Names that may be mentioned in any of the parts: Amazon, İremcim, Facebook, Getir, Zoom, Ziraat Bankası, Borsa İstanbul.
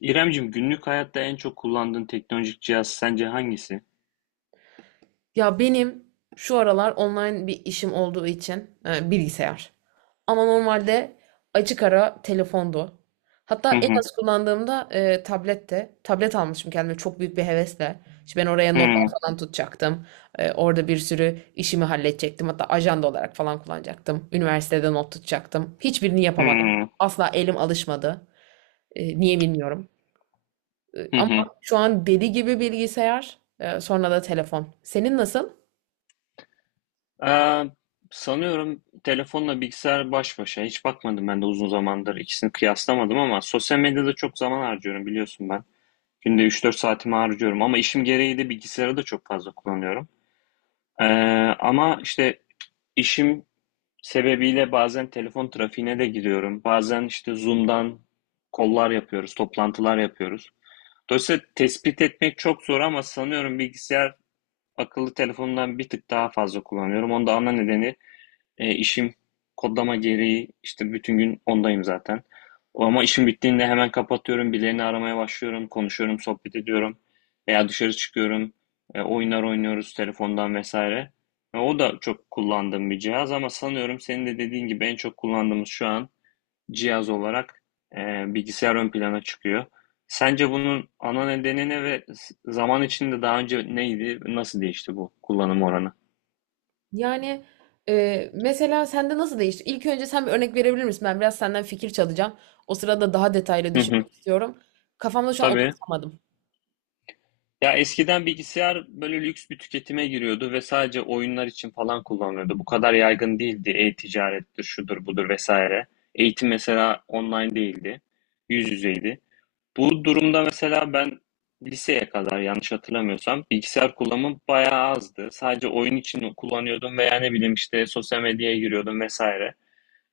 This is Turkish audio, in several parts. İremcim, günlük hayatta en çok kullandığın teknolojik cihaz sence hangisi? Ya benim şu aralar online bir işim olduğu için bilgisayar. Ama normalde açık ara telefondu. Hatta Hı en hı, az kullandığımda tablette. Tablet almışım kendime çok büyük bir hevesle. İşte ben oraya notlar hı falan tutacaktım. Orada bir sürü işimi halledecektim. Hatta ajanda olarak falan kullanacaktım. Üniversitede not tutacaktım. Hiçbirini yapamadım. hı, Asla elim alışmadı. Niye bilmiyorum. Hı Ama hı. şu an deli gibi bilgisayar, sonra da telefon. Senin nasıl? Aa, sanıyorum telefonla bilgisayar baş başa. Hiç bakmadım ben de uzun zamandır. İkisini kıyaslamadım ama sosyal medyada çok zaman harcıyorum biliyorsun ben. Günde 3-4 saatimi harcıyorum ama işim gereği de bilgisayarı da çok fazla kullanıyorum. Ee, ama işte işim sebebiyle bazen telefon trafiğine de giriyorum. Bazen işte Zoom'dan kollar yapıyoruz, toplantılar yapıyoruz. Dolayısıyla tespit etmek çok zor ama sanıyorum bilgisayar akıllı telefonundan bir tık daha fazla kullanıyorum. Onun da ana nedeni işim kodlama gereği işte bütün gün ondayım zaten. Ama işim bittiğinde hemen kapatıyorum, birilerini aramaya başlıyorum, konuşuyorum, sohbet ediyorum veya dışarı çıkıyorum, oyunlar oynuyoruz telefondan vesaire. O da çok kullandığım bir cihaz ama sanıyorum senin de dediğin gibi en çok kullandığımız şu an cihaz olarak e, bilgisayar ön plana çıkıyor. Sence bunun ana nedeni ne ve zaman içinde daha önce neydi, nasıl değişti bu kullanım oranı? Yani mesela sende nasıl değişti? İlk önce sen bir örnek verebilir misin? Ben biraz senden fikir çalacağım. O sırada daha detaylı Hı hı. düşünmek istiyorum. Kafamda şu an Tabii. oturtamadım. Ya eskiden bilgisayar böyle lüks bir tüketime giriyordu ve sadece oyunlar için falan kullanılıyordu. Bu kadar yaygın değildi. E-ticarettir, şudur budur vesaire. Eğitim mesela online değildi. Yüz yüzeydi. Bu durumda mesela ben liseye kadar yanlış hatırlamıyorsam bilgisayar kullanımım bayağı azdı. Sadece oyun için kullanıyordum veya ne bileyim işte sosyal medyaya giriyordum vesaire.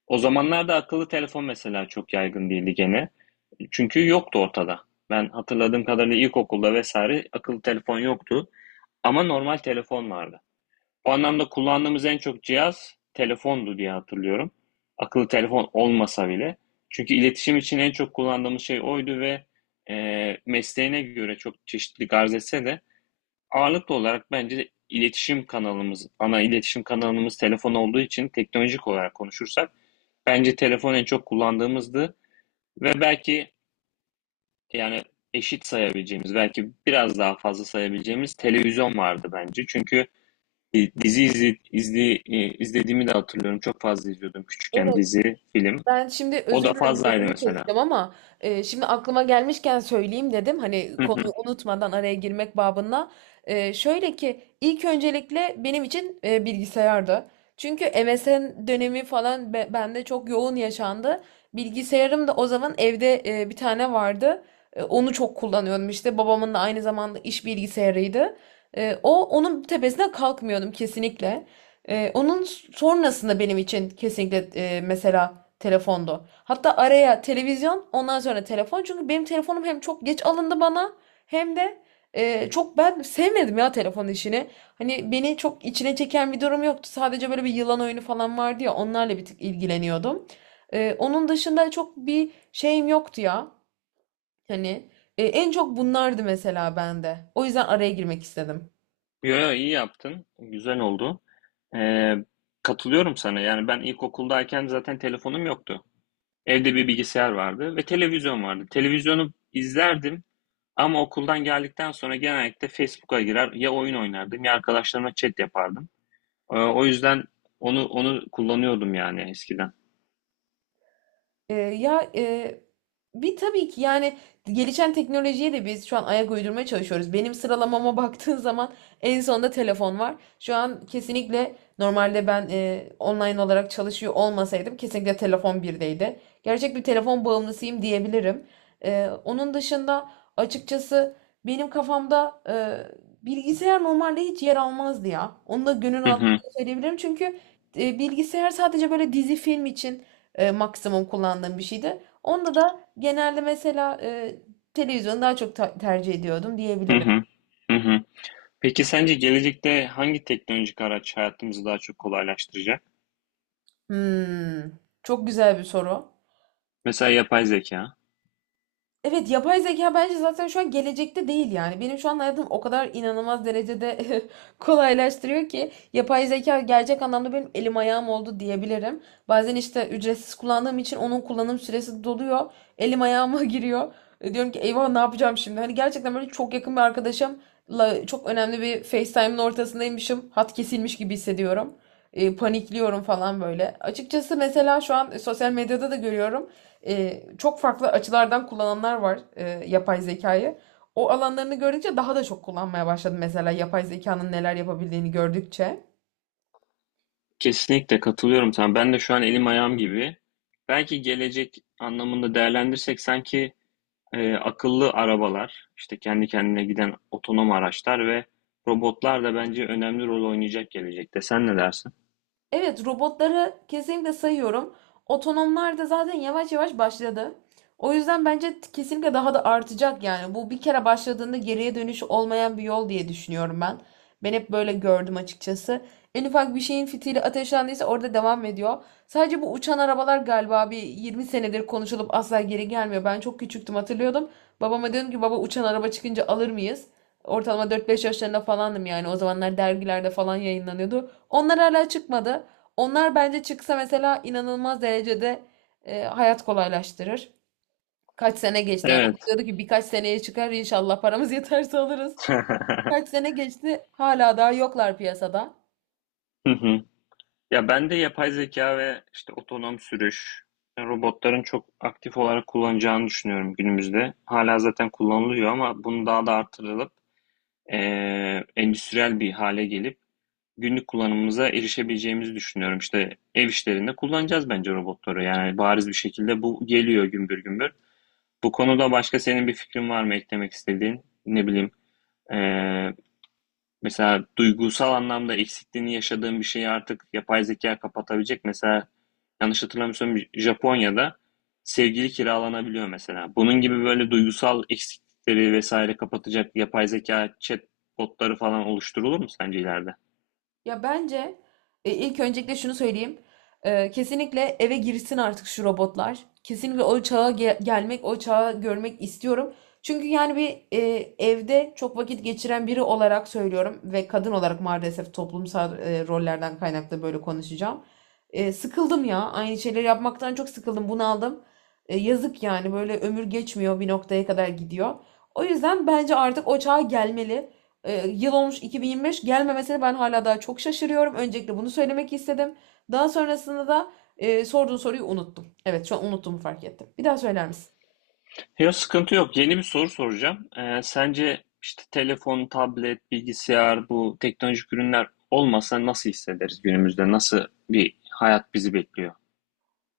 O zamanlarda akıllı telefon mesela çok yaygın değildi gene. Çünkü yoktu ortada. Ben hatırladığım kadarıyla ilkokulda vesaire akıllı telefon yoktu. Ama normal telefon vardı. O anlamda kullandığımız en çok cihaz telefondu diye hatırlıyorum. Akıllı telefon olmasa bile. Çünkü iletişim için en çok kullandığımız şey oydu ve mesleğine göre çok çeşitli arz etse de ağırlıklı olarak bence iletişim kanalımız, ana iletişim kanalımız telefon olduğu için teknolojik olarak konuşursak bence telefon en çok kullandığımızdı ve belki yani eşit sayabileceğimiz, belki biraz daha fazla sayabileceğimiz televizyon vardı bence. Çünkü Dizi izlediğimi de hatırlıyorum. Çok fazla izliyordum küçükken dizi, film. Ben şimdi O özür da dilerim fazlaydı lafını mesela. keseceğim ama şimdi aklıma gelmişken söyleyeyim dedim. Hani Hı konuyu hı. unutmadan araya girmek babında. Şöyle ki ilk öncelikle benim için bilgisayardı. Çünkü MSN dönemi falan bende çok yoğun yaşandı. Bilgisayarım da o zaman evde bir tane vardı. Onu çok kullanıyordum işte. Babamın da aynı zamanda iş bilgisayarıydı. O onun tepesine kalkmıyordum kesinlikle. Onun sonrasında benim için kesinlikle mesela telefondu. Hatta araya televizyon ondan sonra telefon. Çünkü benim telefonum hem çok geç alındı bana hem de çok ben sevmedim ya telefon işini. Hani beni çok içine çeken bir durum yoktu. Sadece böyle bir yılan oyunu falan vardı ya onlarla bir tık ilgileniyordum. Onun dışında çok bir şeyim yoktu ya. Hani en çok bunlardı mesela bende. O yüzden araya girmek istedim. Yo, yo, iyi yaptın. Güzel oldu. Ee, katılıyorum sana. Yani ben ilkokuldayken zaten telefonum yoktu. Evde bir bilgisayar vardı ve televizyon vardı. Televizyonu izlerdim ama okuldan geldikten sonra genellikle Facebook'a girer ya oyun oynardım ya arkadaşlarımla chat yapardım. O yüzden onu kullanıyordum yani eskiden. Ya bir tabii ki yani gelişen teknolojiye de biz şu an ayak uydurmaya çalışıyoruz. Benim sıralamama baktığın zaman en sonda telefon var. Şu an kesinlikle normalde ben online olarak çalışıyor olmasaydım kesinlikle telefon birdeydi. Gerçek bir telefon bağımlısıyım diyebilirim. Onun dışında açıkçası benim kafamda bilgisayar normalde hiç yer almazdı ya. Onu da gönül Hı hı. rahatlığıyla söyleyebilirim çünkü bilgisayar sadece böyle dizi film için maksimum kullandığım bir şeydi. Onda da genelde mesela televizyonu daha çok tercih ediyordum Hı diyebilirim. hı. Hı hı. Peki sence gelecekte hangi teknolojik araç hayatımızı daha çok kolaylaştıracak? Hmm, çok güzel bir soru. Mesela yapay zeka. Evet, yapay zeka bence zaten şu an gelecekte değil yani. Benim şu an hayatım o kadar inanılmaz derecede kolaylaştırıyor ki yapay zeka gerçek anlamda benim elim ayağım oldu diyebilirim. Bazen işte ücretsiz kullandığım için onun kullanım süresi doluyor. Elim ayağıma giriyor. Diyorum ki eyvah ne yapacağım şimdi? Hani gerçekten böyle çok yakın bir arkadaşımla çok önemli bir FaceTime'ın ortasındaymışım. Hat kesilmiş gibi hissediyorum. Panikliyorum falan böyle. Açıkçası mesela şu an sosyal medyada da görüyorum çok farklı açılardan kullananlar var yapay zekayı. O alanlarını gördükçe daha da çok kullanmaya başladım mesela yapay zekanın neler yapabildiğini gördükçe. Kesinlikle katılıyorum sana. Ben de şu an elim ayağım gibi. Belki gelecek anlamında değerlendirsek sanki akıllı arabalar, işte kendi kendine giden otonom araçlar ve robotlar da bence önemli rol oynayacak gelecekte. Sen ne dersin? Evet, robotları kesinlikle sayıyorum. Otonomlar da zaten yavaş yavaş başladı. O yüzden bence kesinlikle daha da artacak yani. Bu bir kere başladığında geriye dönüş olmayan bir yol diye düşünüyorum ben. Ben hep böyle gördüm açıkçası. En ufak bir şeyin fitili ateşlendiyse orada devam ediyor. Sadece bu uçan arabalar galiba bir 20 senedir konuşulup asla geri gelmiyor. Ben çok küçüktüm, hatırlıyordum. Babama dedim ki baba uçan araba çıkınca alır mıyız? Ortalama 4-5 yaşlarında falandım yani. O zamanlar dergilerde falan yayınlanıyordu. Onlar hala çıkmadı. Onlar bence çıksa mesela inanılmaz derecede hayat kolaylaştırır. Kaç sene geçti yani. Umut Evet. diyordu ki birkaç seneye çıkar inşallah paramız yeterse alırız. Kaç sene geçti hala daha yoklar piyasada. Ya ben de yapay zeka ve işte otonom sürüş, robotların çok aktif olarak kullanacağını düşünüyorum günümüzde. Hala zaten kullanılıyor ama bunu daha da artırılıp endüstriyel bir hale gelip günlük kullanımımıza erişebileceğimizi düşünüyorum. İşte ev işlerinde kullanacağız bence robotları. Yani bariz bir şekilde bu geliyor gümbür gümbür. Bu konuda başka senin bir fikrin var mı eklemek istediğin? Ne bileyim, eee, mesela duygusal anlamda eksikliğini yaşadığın bir şeyi artık yapay zeka kapatabilecek. Mesela yanlış hatırlamıyorsam Japonya'da sevgili kiralanabiliyor mesela. Bunun gibi böyle duygusal eksiklikleri vesaire kapatacak yapay zeka, chatbotları falan oluşturulur mu sence ileride? Ya bence ilk öncelikle şunu söyleyeyim. Kesinlikle eve girsin artık şu robotlar. Kesinlikle o çağa gelmek, o çağı görmek istiyorum. Çünkü yani bir evde çok vakit geçiren biri olarak söylüyorum ve kadın olarak maalesef toplumsal rollerden kaynaklı böyle konuşacağım. Sıkıldım ya. Aynı şeyleri yapmaktan çok sıkıldım, bunaldım. Yazık yani böyle ömür geçmiyor bir noktaya kadar gidiyor. O yüzden bence artık o çağa gelmeli. Yıl olmuş 2025 gelmemesine ben hala daha çok şaşırıyorum. Öncelikle bunu söylemek istedim. Daha sonrasında da sorduğun soruyu unuttum. Evet şu an unuttuğumu fark ettim. Bir daha söyler misin? Yok sıkıntı yok. Yeni bir soru soracağım. Sence işte telefon, tablet, bilgisayar bu teknolojik ürünler olmasa nasıl hissederiz günümüzde? Nasıl bir hayat bizi bekliyor?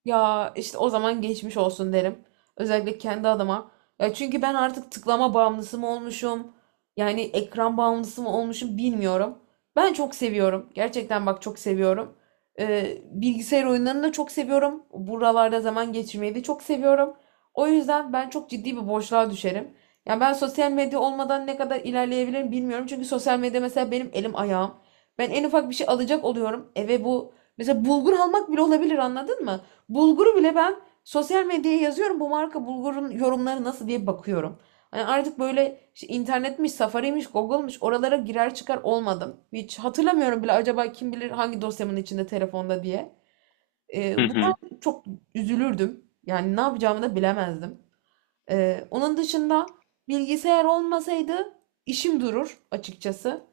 Ya işte o zaman geçmiş olsun derim. Özellikle kendi adıma. Ya çünkü ben artık tıklama bağımlısı mı olmuşum? Yani ekran bağımlısı mı olmuşum bilmiyorum. Ben çok seviyorum. Gerçekten bak çok seviyorum. Bilgisayar oyunlarını da çok seviyorum. Buralarda zaman geçirmeyi de çok seviyorum. O yüzden ben çok ciddi bir boşluğa düşerim. Yani ben sosyal medya olmadan ne kadar ilerleyebilirim bilmiyorum. Çünkü sosyal medya mesela benim elim ayağım. Ben en ufak bir şey alacak oluyorum. Eve bu mesela bulgur almak bile olabilir, anladın mı? Bulguru bile ben sosyal medyaya yazıyorum bu marka bulgurun yorumları nasıl diye bakıyorum. Hani artık böyle işte internetmiş, Safari'miş, Google'mış oralara girer çıkar olmadım. Hiç hatırlamıyorum bile acaba kim bilir hangi dosyamın içinde telefonda diye. Hı hı. Bunlar çok üzülürdüm. Yani ne yapacağımı da bilemezdim. Onun dışında bilgisayar olmasaydı işim durur açıkçası.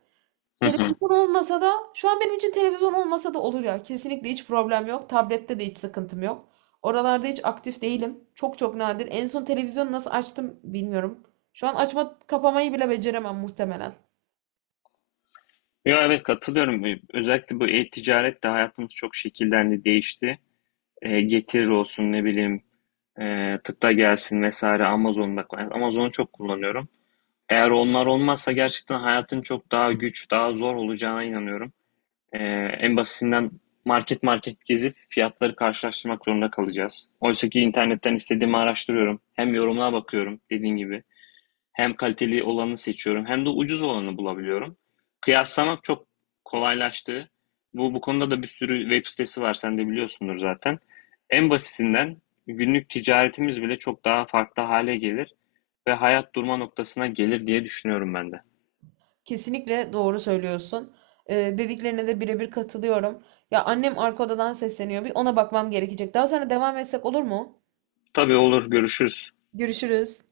Hı hı. Televizyon olmasa da şu an benim için televizyon olmasa da olur ya. Kesinlikle hiç problem yok. Tablette de hiç sıkıntım yok. Oralarda hiç aktif değilim. Çok çok nadir. En son televizyonu nasıl açtım bilmiyorum. Şu an açma kapamayı bile beceremem muhtemelen. Ya evet katılıyorum. Özellikle bu e-ticaret de hayatımız çok şekillendi, değişti. Getir olsun ne bileyim tıkla gelsin vesaire Amazon'da. Amazon'u çok kullanıyorum. Eğer onlar olmazsa gerçekten hayatın çok daha güç, daha zor olacağına inanıyorum. E, en basitinden market market gezip fiyatları karşılaştırmak zorunda kalacağız. Oysa ki internetten istediğimi araştırıyorum. Hem yorumlara bakıyorum dediğin gibi. Hem kaliteli olanı seçiyorum hem de ucuz olanı bulabiliyorum. Kıyaslamak çok kolaylaştı. Bu, bu konuda da bir sürü web sitesi var. Sen de biliyorsundur zaten. En basitinden günlük ticaretimiz bile çok daha farklı hale gelir ve hayat durma noktasına gelir diye düşünüyorum ben de. Kesinlikle doğru söylüyorsun. Dediklerine de birebir katılıyorum. Ya annem arka odadan sesleniyor. Bir ona bakmam gerekecek. Daha sonra devam etsek olur mu? Tabii olur, görüşürüz. Görüşürüz.